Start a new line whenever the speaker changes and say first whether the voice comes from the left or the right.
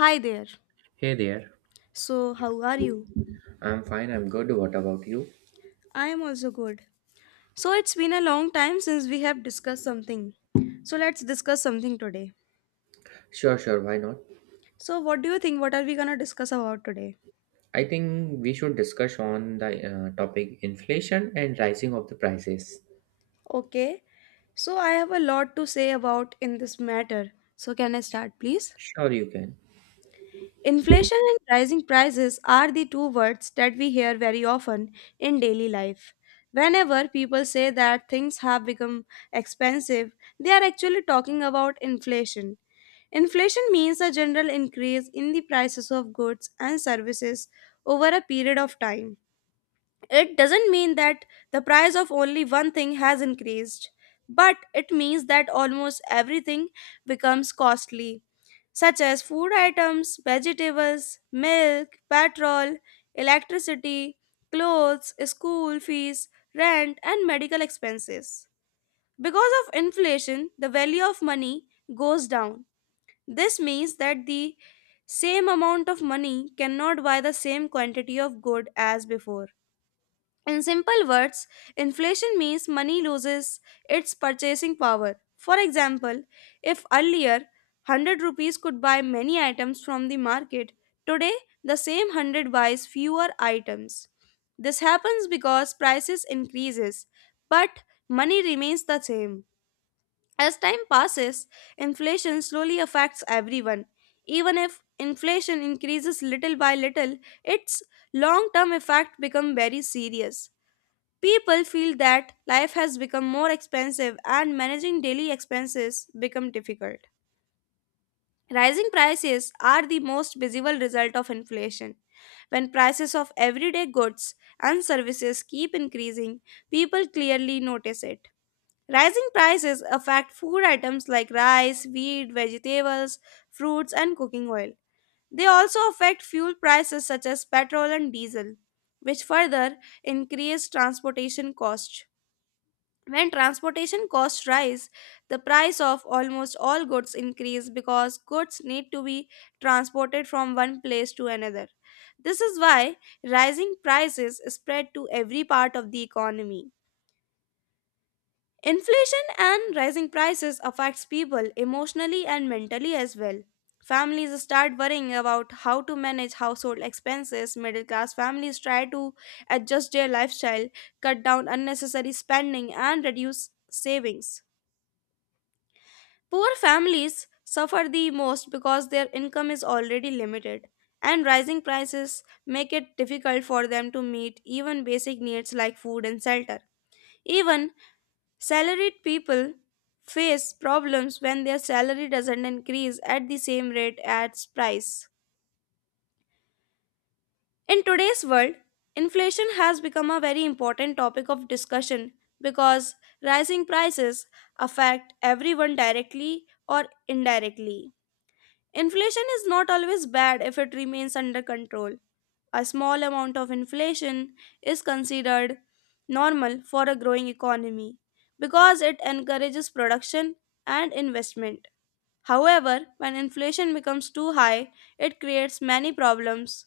left: Hi there.
right: Hey there.
left: So, how are you?
right: I'm fine. I'm good. What about you?
left: I am also good. So, it's been a long time since we have discussed something. So, let's discuss something today.
right: Sure, sure. Why not?
left: So, what do you think? What are we gonna discuss about today?
right: I think we should discuss on the topic inflation and rising of the prices.
left: Okay. So, I have a lot to say about in this matter. So, can I start, please?
right: Sure, you can.
left: Inflation and rising prices are the two words that we hear very often in daily life. Whenever people say that things have become expensive, they are actually talking about inflation. Inflation means a general increase in the prices of goods and services over a period of time. It doesn't mean that the price of only one thing has increased, but it means that almost everything becomes costly, such as food items, vegetables, milk, petrol, electricity, clothes, school fees, rent, and medical expenses. Because of inflation, the value of money goes down. This means that the same amount of money cannot buy the same quantity of good as before. In simple words, inflation means money loses its purchasing power. For example, if earlier 100 rupees could buy many items from the market, today the same 100 buys fewer items. This happens because prices increases, but money remains the same. As time passes, inflation slowly affects everyone. Even if inflation increases little by little, its long-term effect become very serious. People feel that life has become more expensive and managing daily expenses become difficult. Rising prices are the most visible result of inflation. When prices of everyday goods and services keep increasing, people clearly notice it. Rising prices affect food items like rice, wheat, vegetables, fruits, and cooking oil. They also affect fuel prices such as petrol and diesel, which further increase transportation costs. When transportation costs rise, the price of almost all goods increase because goods need to be transported from one place to another. This is why rising prices spread to every part of the economy. Inflation and rising prices affects people emotionally and mentally as well. Families start worrying about how to manage household expenses. Middle class families try to adjust their lifestyle, cut down unnecessary spending and reduce savings. Poor families suffer the most because their income is already limited, and rising prices make it difficult for them to meet even basic needs like food and shelter. Even salaried people face problems when their salary doesn't increase at the same rate as price. In today's world, inflation has become a very important topic of discussion because rising prices affect everyone directly or indirectly. Inflation is not always bad if it remains under control. A small amount of inflation is considered normal for a growing economy because it encourages production and investment. However, when inflation becomes too high, it creates many problems.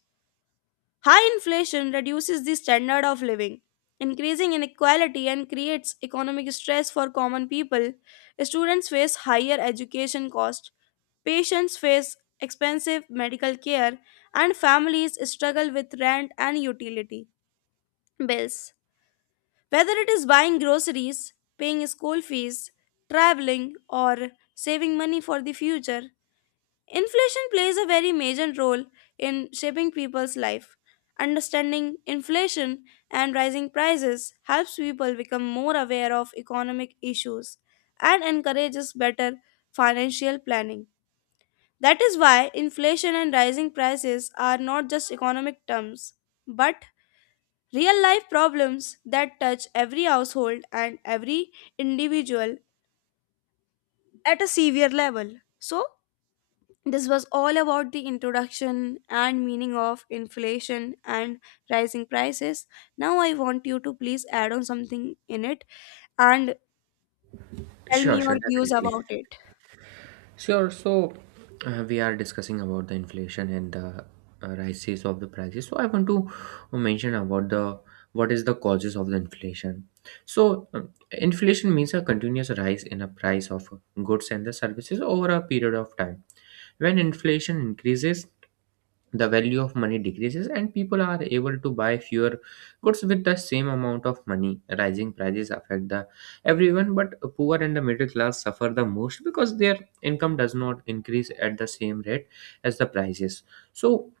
left: High inflation reduces the standard of living, increasing inequality, and creates economic stress for common people. Students face higher education costs, patients face expensive medical care, and families struggle with rent and utility bills. Whether it is buying groceries, paying school fees, traveling, or saving money for the future, inflation plays a very major role in shaping people's life. Understanding inflation and rising prices helps people become more aware of economic issues and encourages better financial planning. That is why inflation and rising prices are not just economic terms, but real life problems that touch every household and every individual at a severe level. So, this was all about the introduction and meaning of inflation and rising prices. Now, I want you to please add on something in it and tell me
right: Sure,
left: your
right: sure,
left: views
right: definitely.
left: about it.
right: Sure. So, we are discussing about the inflation and the rises of the prices. So, I want to mention about the what is the causes of the inflation. So, inflation means a continuous rise in a price of goods and the services over a period of time. When inflation increases, the value of money decreases and people are able to buy fewer goods with the same amount of money. Rising prices affect the everyone, but poor and the middle class suffer the most because their income does not increase at the same rate as the prices. So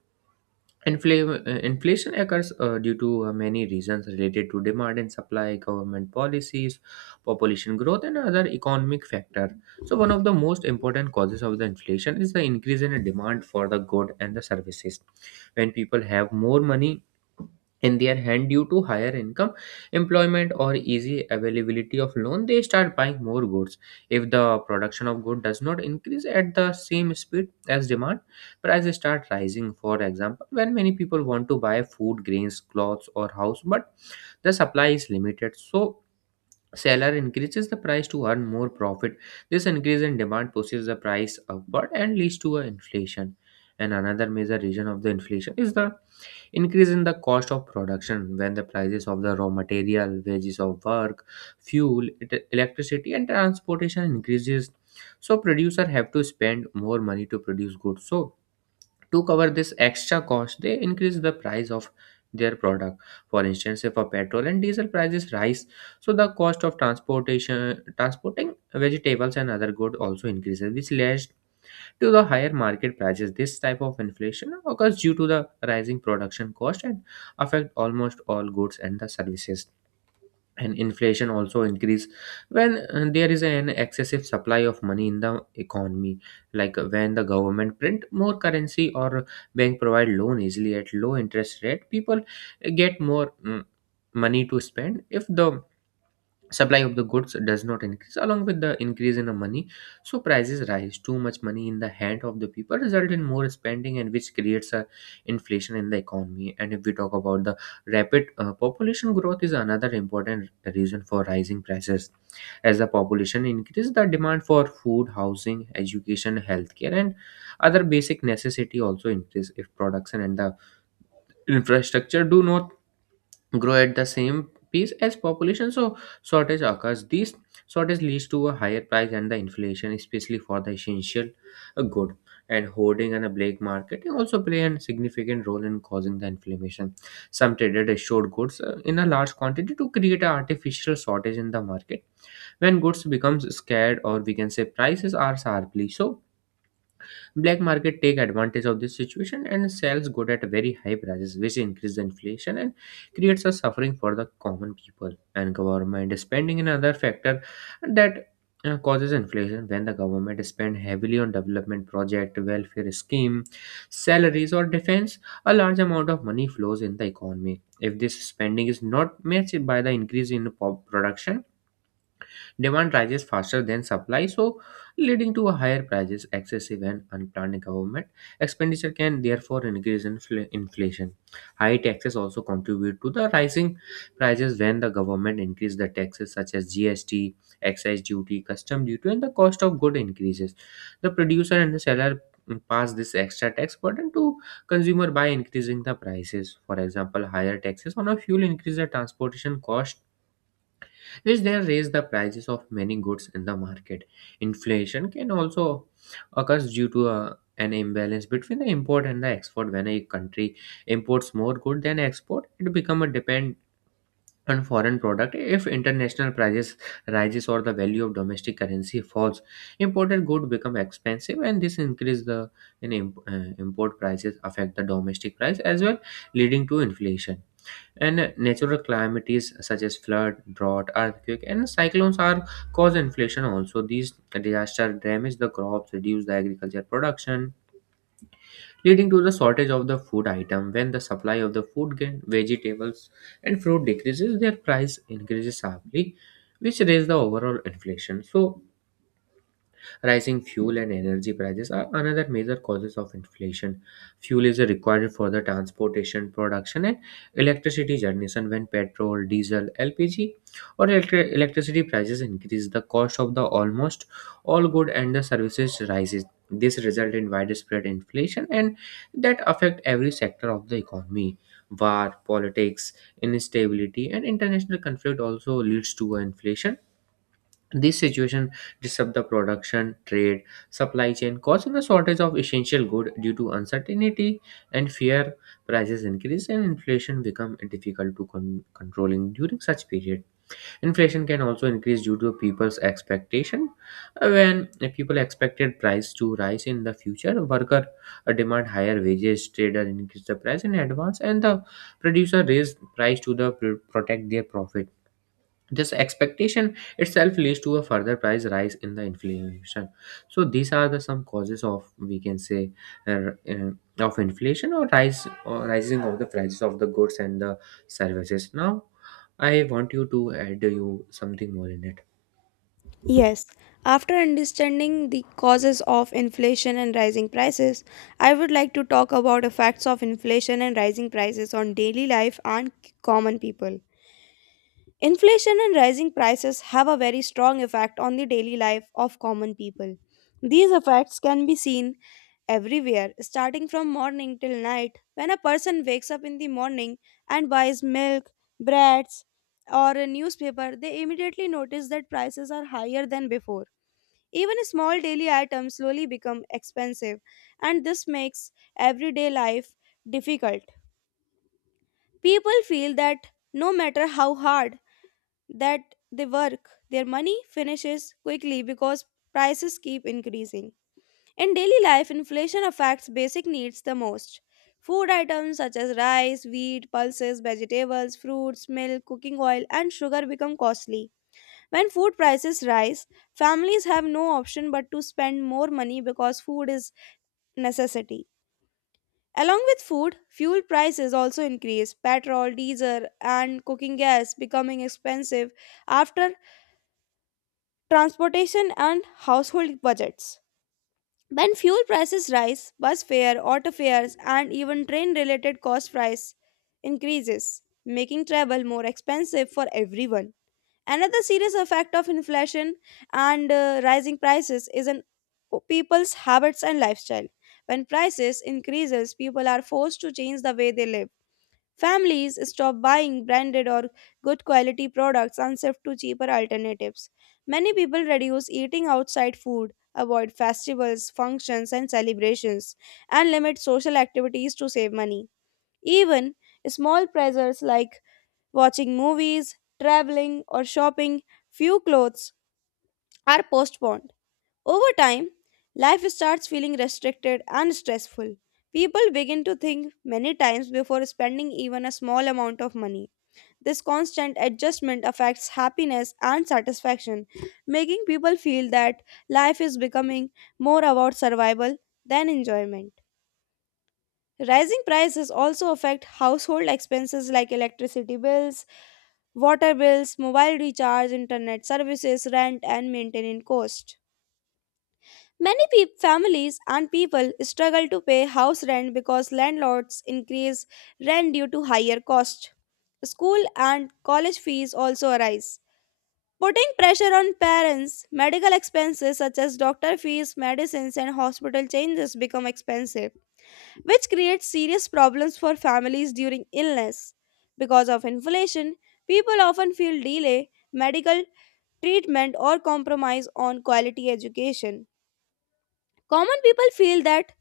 right: Inflation occurs due to many reasons related to demand and supply, government policies, population growth, and other economic factor. So, one of the most important causes of the inflation is the increase in the demand for the good and the services. When people have more money in their hand due to higher income, employment, or easy availability of loan, they start buying more goods. If the production of good does not increase at the same speed as demand, prices start rising. For example, when many people want to buy food grains, clothes, or house, but the supply is limited, so seller increases the price to earn more profit. This increase in demand pushes the price upward and leads to a inflation. And another major reason of the inflation is the increase in the cost of production. When the prices of the raw material, wages of work, electricity, and transportation increases, so producer have to spend more money to produce goods. So to cover this extra cost, they increase the price of their product. For instance, if a petrol and diesel prices rise, so the cost of transportation transporting vegetables and other goods also increases, which leads to the higher market prices. This type of inflation occurs due to the rising production cost and affect almost all goods and the services. And inflation also increase when there is an excessive supply of money in the economy, like when the government print more currency or bank provide loan easily at low interest rate, people get more money to spend. If the supply of the goods does not increase along with the increase in the money, so prices rise. Too much money in the hand of the people result in more spending, and which creates a inflation in the economy. And if we talk about the rapid population growth is another important reason for rising prices. As the population increases, the demand for food, housing, education, healthcare, and other basic necessity also increase. If production and the infrastructure do not grow at the same pace as population, so shortage occurs. This shortage leads to a higher price and the inflation, especially for the essential good. And hoarding and a black market also play a significant role in causing the inflammation. Some traders assured goods in a large quantity to create an artificial shortage in the market. When goods becomes scarce or we can say prices are sharply, so black market take advantage of this situation and sells good at very high prices, which increase the inflation and creates a suffering for the common people. And government spending another factor that causes inflation. When the government spend heavily on development project, welfare scheme, salaries or defense, a large amount of money flows in the economy. If this spending is not matched by the increase in production, demand rises faster than supply, so leading to a higher prices. Excessive and unplanned government expenditure can therefore increase inflation. High taxes also contribute to the rising prices. When the government increase the taxes such as GST, excise duty, custom duty, and the cost of good increases. The producer and the seller pass this extra tax burden to consumer by increasing the prices. For example, higher taxes on a fuel increase the transportation cost, which then raise the prices of many goods in the market. Inflation can also occur due to a, an imbalance between the import and the export. When a country imports more good than export, it becomes a depend on foreign product. If international prices rises or the value of domestic currency falls, imported good become expensive, and this increase the import prices affect the domestic price as well, leading to inflation. And natural calamities such as flood, drought, earthquake, and cyclones are cause inflation also. These disasters damage the crops, reduce the agriculture production, leading to the shortage of the food item. When the supply of the food, grain, vegetables, and fruit decreases, their price increases sharply, which raise the overall inflation. So rising fuel and energy prices are another major causes of inflation. Fuel is required for the transportation, production, and electricity generation. When petrol, diesel, LPG, or electricity prices increase, the cost of the almost all good and the services rises. This result in widespread inflation and that affect every sector of the economy. War, politics, instability, and international conflict also leads to inflation. This situation disrupts the production, trade, supply chain, causing a shortage of essential goods due to uncertainty and fear. Prices increase and inflation become difficult to controlling during such period. Inflation can also increase due to people's expectation. When people expected price to rise in the future, worker demand higher wages, trader increase the price in advance, and the producer raise price to the protect their profit. This expectation itself leads to a further price rise in the inflation. So these are the some causes of, we can say, uh, uh, of inflation or rise or rising of the prices of the goods and the services. Now I want you to add you something more in it.
left: Yes, after understanding the causes of inflation and rising prices, I would like to talk about effects of inflation and rising prices on daily life and common people. Inflation and rising prices have a very strong effect on the daily life of common people. These effects can be seen everywhere, starting from morning till night. When a person wakes up in the morning and buys milk, breads, or a newspaper, they immediately notice that prices are higher than before. Even small daily items slowly become expensive, and this makes everyday life difficult. People feel that no matter how hard that they work, their money finishes quickly because prices keep increasing. In daily life, inflation affects basic needs the most. Food items such as rice, wheat, pulses, vegetables, fruits, milk, cooking oil, and sugar become costly. When food prices rise, families have no option but to spend more money because food is necessity. Along with food, fuel prices also increase. Petrol, diesel, and cooking gas becoming expensive after transportation, and household budgets. When fuel prices rise, bus fare, auto fares, and even train related cost price increases, making travel more expensive for everyone. Another serious effect of inflation and rising prices is on people's habits and lifestyle. When prices increases, people are forced to change the way they live. Families stop buying branded or good quality products and shift to cheaper alternatives. Many people reduce eating outside food, avoid festivals, functions, and celebrations, and limit social activities to save money. Even small pleasures like watching movies, traveling, or shopping few clothes are postponed. Over time, life starts feeling restricted and stressful. People begin to think many times before spending even a small amount of money. This constant adjustment affects happiness and satisfaction, making people feel that life is becoming more about survival than enjoyment. Rising prices also affect household expenses like electricity bills, water bills, mobile recharge, internet services, rent, and maintenance cost. Many peop families and people struggle to pay house rent because landlords increase rent due to higher cost. School and college fees also arise. Putting pressure on parents, medical expenses such as doctor fees, medicines, and hospital changes become expensive, which creates serious problems for families during illness. Because of inflation, people often feel delay, medical treatment, or compromise on quality education. Common people feel that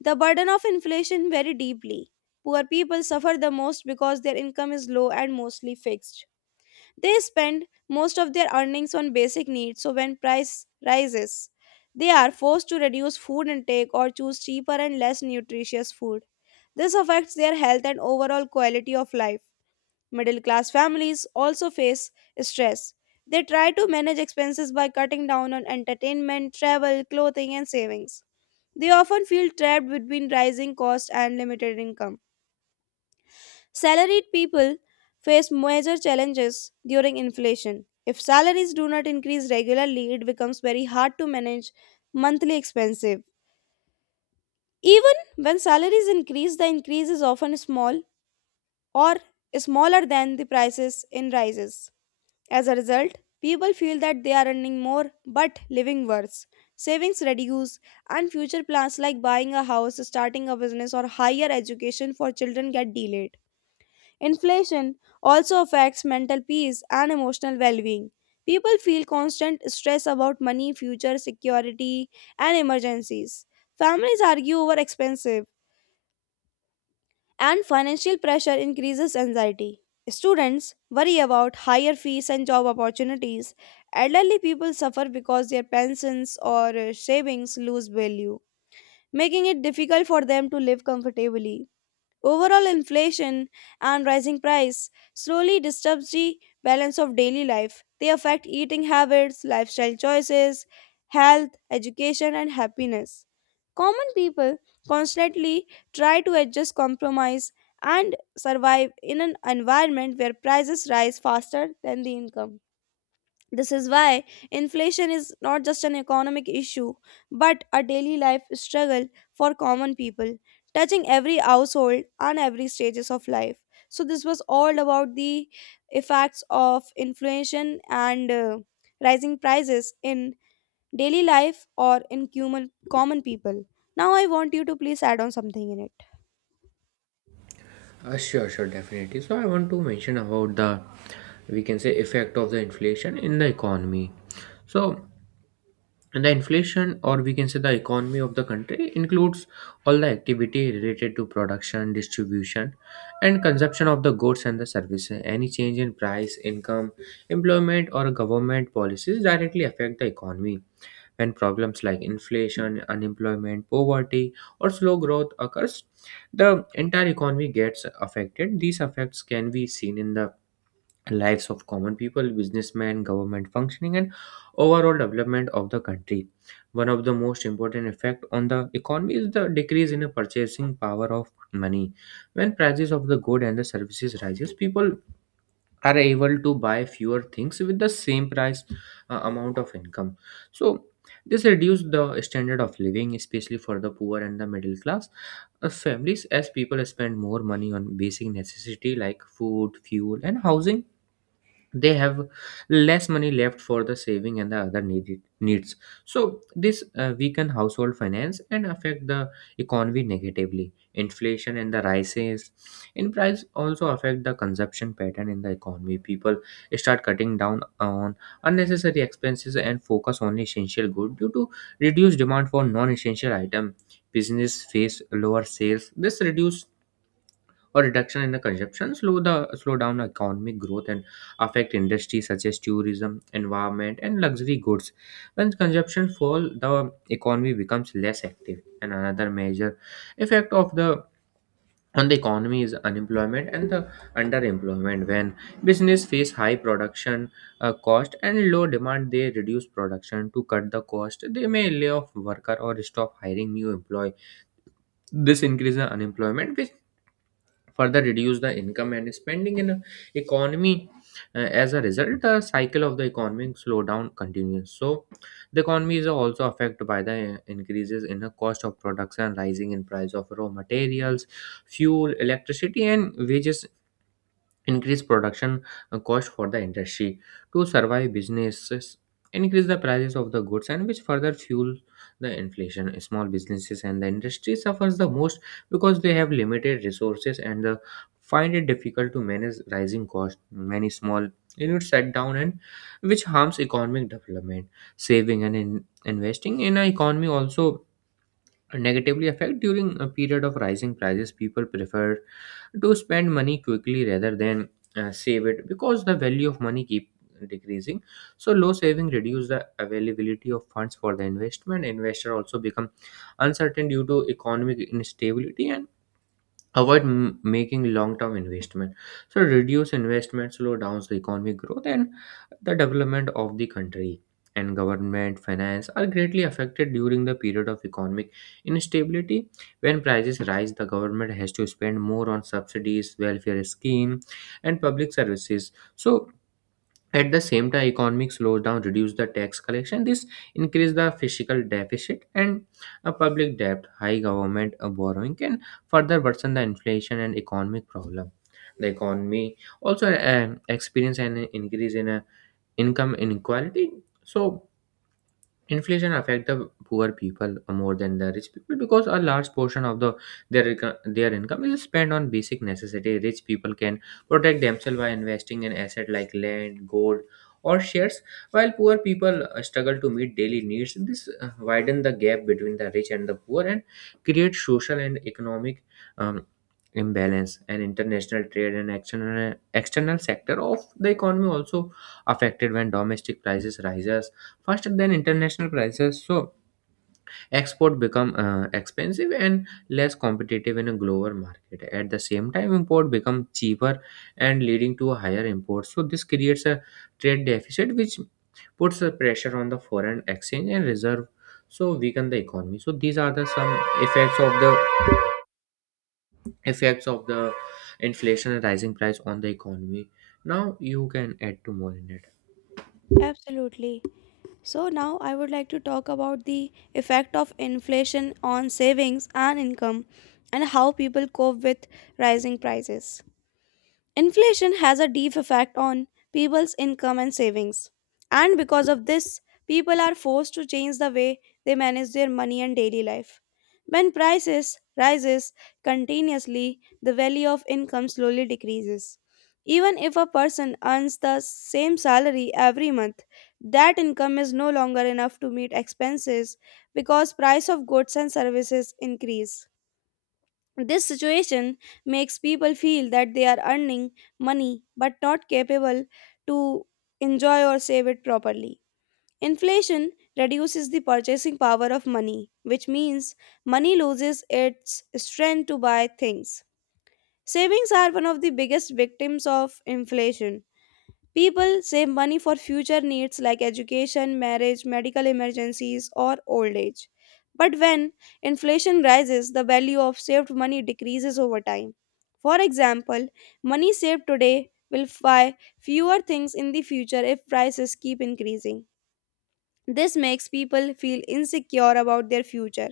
left: the burden of inflation very deeply. Poor people suffer the most because their income is low and mostly fixed. They spend most of their earnings on basic needs, so when price rises, they are forced to reduce food intake or choose cheaper and less nutritious food. This affects their health and overall quality of life. Middle class families also face stress. They try to manage expenses by cutting down on entertainment, travel, clothing, and savings. They often feel trapped between rising costs and limited income. Salaried people face major challenges during inflation. If salaries do not increase regularly, it becomes very hard to manage monthly expenses. Even when salaries increase, the increase is often small or smaller than the prices in rises. As a result, people feel that they are earning more but living worse. Savings reduce, and future plans like buying a house, starting a business, or higher education for children get delayed. Inflation also affects mental peace and emotional well being. People feel constant stress about money, future security, and emergencies. Families argue over expensive, and financial pressure increases anxiety. Students worry about higher fees and job opportunities. Elderly people suffer because their pensions or savings lose value, making it difficult for them to live comfortably. Overall inflation and rising price slowly disturbs the balance of daily life. They affect eating habits, lifestyle choices, health, education and happiness. Common people constantly try to adjust compromise and survive in an environment where prices rise faster than the income. This is why inflation is not just an economic issue, but a daily life struggle for common people, touching every household and every stages of life. So this was all about the effects of inflation and rising prices in daily life or in human common people. Now I want you to please add on something in it.
right: Sure, sure, definitely. So I want to mention about the, we can say, effect of the inflation in the economy. So and the inflation, or we can say the economy of the country, includes all the activity related to production, distribution, and consumption of the goods and the services. Any change in price, income, employment, or government policies directly affect the economy. When problems like inflation, unemployment, poverty, or slow growth occurs, the entire economy gets affected. These effects can be seen in the lives of common people, businessmen, government functioning, and overall development of the country. One of the most important effect on the economy is the decrease in the purchasing power of money. When prices of the good and the services rises, people are able to buy fewer things with the same price amount of income. So this reduces the standard of living, especially for the poor and the middle class families. As people spend more money on basic necessity like food, fuel, and housing, they have less money left for the saving and the other needed needs. So this weaken household finance and affect the economy negatively. Inflation and the rises in price also affect the consumption pattern in the economy. People start cutting down on unnecessary expenses and focus on essential goods. Due to reduced demand for non-essential item, business face lower sales. This reduce or reduction in the consumption slow down economic growth and affect industries such as tourism, environment, and luxury goods. When consumption fall, the economy becomes less active. And another major effect of the on the economy is unemployment and the underemployment. When business face high production cost and low demand, they reduce production to cut the cost. They may lay off worker or stop hiring new employee. This increases the unemployment, which further reduce the income and spending in a economy. As a result, the cycle of the economic slowdown continues. So the economy is also affected by the increases in the cost of production. Rising in price of raw materials, fuel, electricity, and wages increase production cost for the industry. To survive, businesses increase the prices of the goods, and which further fuel the inflation. Small businesses and the industry suffers the most because they have limited resources and find it difficult to manage rising costs. Many small units shut down, and which harms economic development. Saving and investing in an economy also negatively affect. During a period of rising prices, people prefer to spend money quickly rather than save it, because the value of money keep decreasing. So low saving reduce the availability of funds for the investment. Investor also become uncertain due to economic instability and avoid making long-term investment. So reduce investment slow down the economic growth and the development of the country. And government finance are greatly affected during the period of economic instability. When prices Rise, the government has to spend more on subsidies, welfare scheme, and public services. So at the same time, economic slowdown reduced the tax collection. This increased the fiscal deficit and public debt. High government borrowing can further worsen the inflation and economic problem. The economy also experienced an increase in income inequality. So inflation affect the poor people more than the rich people because a large portion of the their income is spent on basic necessity. Rich people can protect themselves by investing in asset like land, gold, or shares, while poor people struggle to meet daily needs. This widen the gap between the rich and the poor and create social and economic um, imbalance. And international trade and external sector of the economy also affected when domestic prices rise faster than international prices. So export become expensive and less competitive in a global market. At the same time, import become cheaper and leading to a higher import. So this creates a trade deficit which puts a pressure on the foreign exchange and reserve, so weaken the economy. So these are the some effects of the effects of the inflation and rising price on the economy. Now you can add to more in it.
left: Absolutely. So now I would like to talk about the effect of inflation on savings and income and how people cope with rising prices. Inflation has a deep effect on people's income and savings. And because of this, people are forced to change the way they manage their money and daily life. When prices rises continuously, the value of income slowly decreases. Even if a person earns the same salary every month, that income is no longer enough to meet expenses because price of goods and services increase. This situation makes people feel that they are earning money but not capable to enjoy or save it properly. Inflation reduces the purchasing power of money, which means money loses its strength to buy things. Savings are one of the biggest victims of inflation. People save money for future needs like education, marriage, medical emergencies, or old age. But when inflation rises, the value of saved money decreases over time. For example, money saved today will buy fewer things in the future if prices keep increasing. This makes people feel insecure about their future.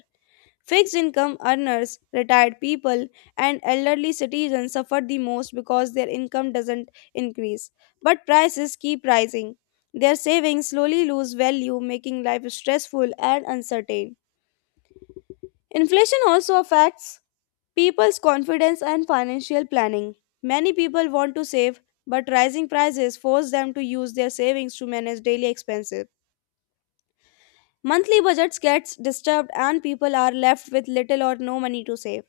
left: Fixed income earners, retired people, and elderly citizens suffer the most because their income doesn't increase. But prices keep rising. Their savings slowly lose value, making life stressful and uncertain. Inflation also affects people's confidence and financial planning. Many people want to save, but rising prices force them to use their savings to manage daily expenses. Monthly budgets get disturbed and people are left with little or no money to save.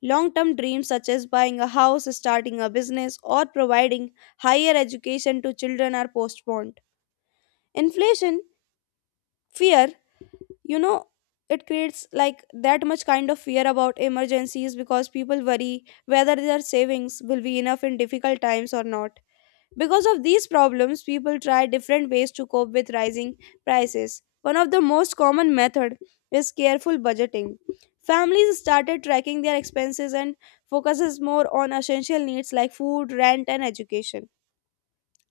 left: Long term dreams, such as buying a house, starting a business, or providing higher education to children, are postponed. Inflation, fear, you know, it creates like that much kind of fear about emergencies because people worry whether their savings will be enough in difficult times or not. Because of these problems, people try different ways to cope with rising prices. One of the most common method is careful budgeting. Families started tracking their expenses and focuses more on essential needs like food, rent and education.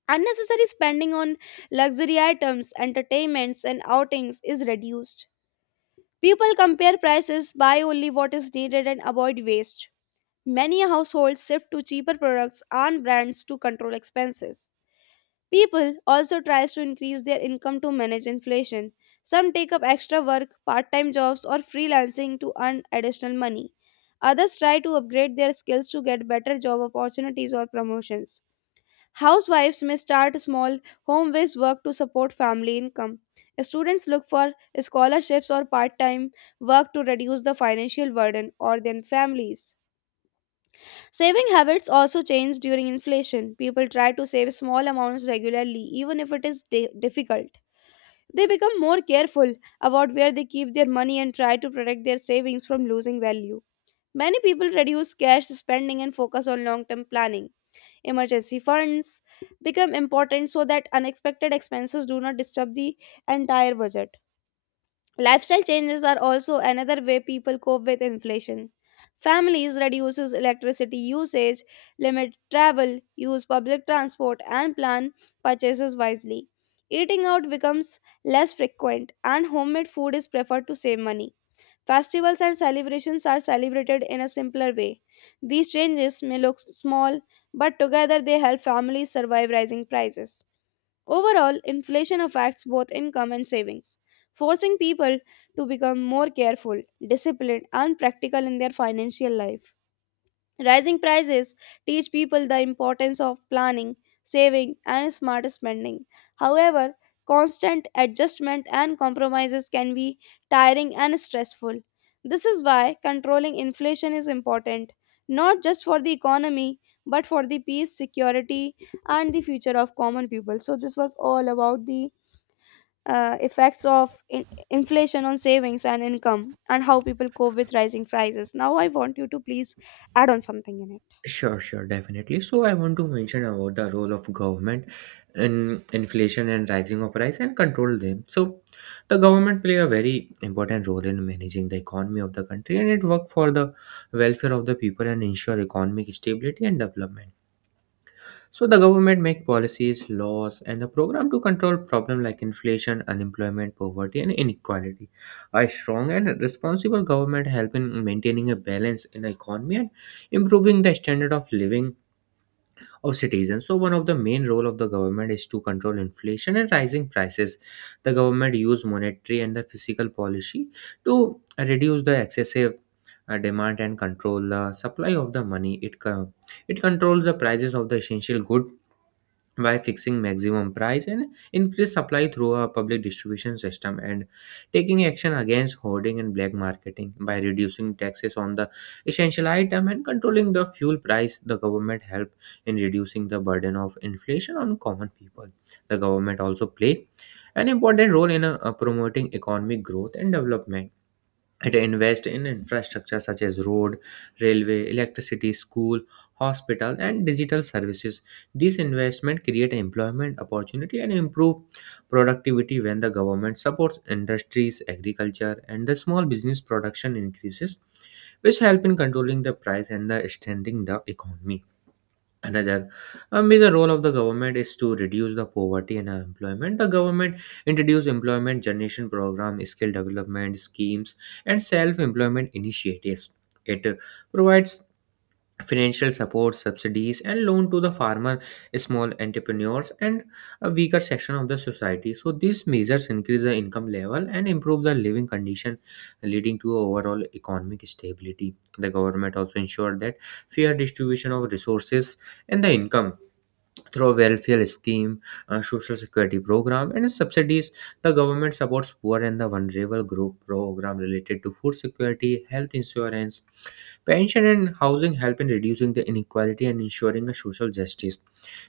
left: Unnecessary spending on luxury items, entertainments and outings is reduced. People compare prices, buy only what is needed and avoid waste. Many households shift to cheaper products and brands to control expenses. People also tries to increase their income to manage inflation. Some take up extra work, part-time jobs or freelancing to earn additional money. Others try to upgrade their skills to get better job opportunities or promotions. Housewives may start small home-based work to support family income. Students look for scholarships or part-time work to reduce the financial burden on their families. Saving habits also change during inflation. People try to save small amounts regularly, even if it is difficult. They become more careful about where they keep their money and try to protect their savings from losing value. Many people reduce cash spending and focus on long term planning. Emergency funds become important so that unexpected expenses do not disturb the entire budget. Lifestyle changes are also another way people cope with inflation. Families reduces electricity usage, limit travel, use public transport and plan purchases wisely. Eating out becomes less frequent and homemade food is preferred to save money. Festivals and celebrations are celebrated in a simpler way. These changes may look small, but together they help families survive rising prices. Overall, inflation affects both income and savings, forcing people to become more careful, disciplined, and practical in their financial life. Rising prices teach people the importance of planning, saving, and smart spending. However, constant adjustment and compromises can be tiring and stressful. This is why controlling inflation is important, not just for the economy, but for the peace, security, and the future of common people. So, this was all about the effects of inflation on savings and income and how people cope with rising prices. Now, I want you to please add on something in it.
right: Sure, sure, definitely. So I want to mention about the role of government in inflation and rising of price and control them. So the government play a very important role in managing the economy of the country, and it work for the welfare of the people and ensure economic stability and development. So the government make policies, laws, and the program to control problem like inflation, unemployment, poverty, and inequality. A strong and responsible government help in maintaining a balance in the economy and improving the standard of living of citizens. So one of the main role of the government is to control inflation and rising prices. The government use monetary and the fiscal policy to reduce the excessive demand and control the supply of the money. It controls the prices of the essential good by fixing maximum price and increase supply through a public distribution system and taking action against hoarding and black marketing. By reducing taxes on the essential item and controlling the fuel price, the government helped in reducing the burden of inflation on common people. The government also play an important role in promoting economic growth and development. It invests in infrastructure such as road, railway, electricity, school, hospital, and digital services. These investment create employment opportunity and improve productivity. When the government supports industries, agriculture, and the small business, production increases, which help in controlling the price and the strengthening the economy. Another A major role of the government is to reduce the poverty and unemployment. The government introduced employment generation program, skill development schemes, and self-employment initiatives. It provides financial support, subsidies, and loan to the farmer, small entrepreneurs, and a weaker section of the society. So these measures increase the income level and improve the living condition, leading to overall economic stability. The government also ensured that fair distribution of resources and the income through a welfare scheme, a social security program, and subsidies. The government supports poor and the vulnerable group. Program related to food security, health insurance, pension, and housing help in reducing the inequality and ensuring a social justice.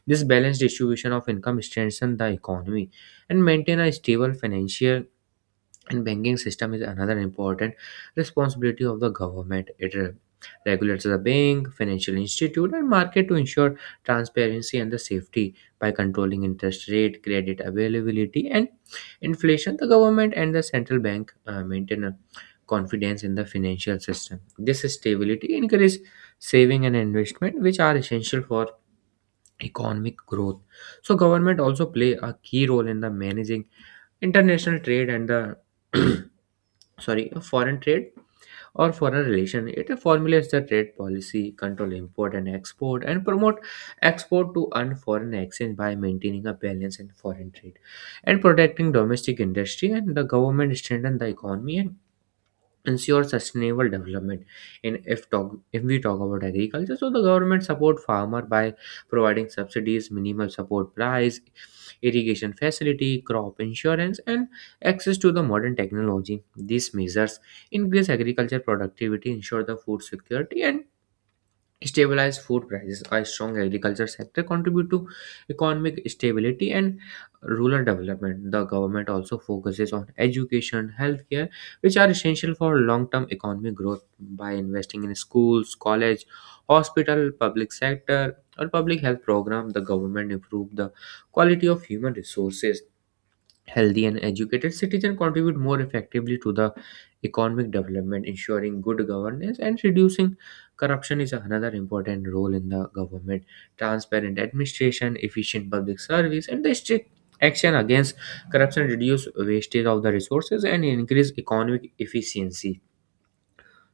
right: This balanced distribution of income strengthens the economy. And maintain a stable financial and banking system is another important responsibility of the government. Regulates the bank, financial institute, and market to ensure transparency and the safety. By controlling interest rate, credit availability, and inflation, the government and the central bank maintain a confidence in the financial system. This stability encourages saving and investment, which are essential for economic growth. So government also play a key role in the managing international trade and the sorry, a foreign trade or foreign relation. It formulates the trade policy, control import and export, and promote export to and foreign exchange by maintaining a balance in foreign trade and protecting domestic industry and the government strengthen the economy and ensure sustainable development. And if we talk about agriculture, so the government support farmer by providing subsidies, minimal support price, irrigation facility, crop insurance, and access to the modern technology. These measures increase agriculture productivity, ensure the food security, and stabilized food prices. A strong agriculture sector contribute to economic stability and rural development. The government also focuses on education, healthcare, which are essential for long-term economic growth. By investing in schools, college, hospital, public sector, or public health program, the government improve the quality of human resources. Healthy and educated citizens contribute more effectively to the economic development. Ensuring good governance and reducing corruption is another important role in the government. Transparent administration, efficient public service, and the strict action against corruption reduce wastage of the resources and increase economic efficiency.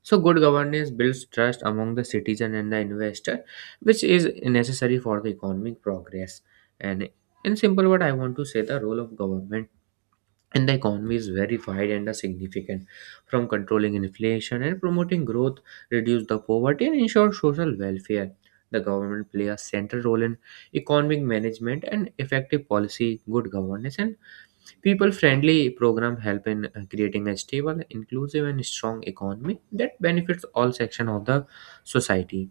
right: So, good governance builds trust among the citizen and the investor, which is necessary for the economic progress. And in simple word, I want to say the role of government and the economy is very wide and are significant. From controlling inflation and promoting growth, reduce the poverty, and ensure social welfare, the government play a central role in economic management. And effective policy, good governance, and people friendly program help in creating a stable, inclusive, and strong economy that benefits all sections of the society.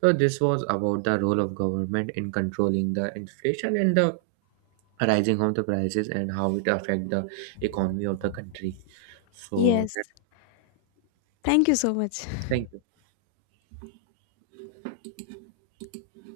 right: So this was about the role of government in controlling the inflation and the rising of the prices and how it affect the economy of the country. So
left: Yes.
right: that,
left: Thank you so much.
right: thank you.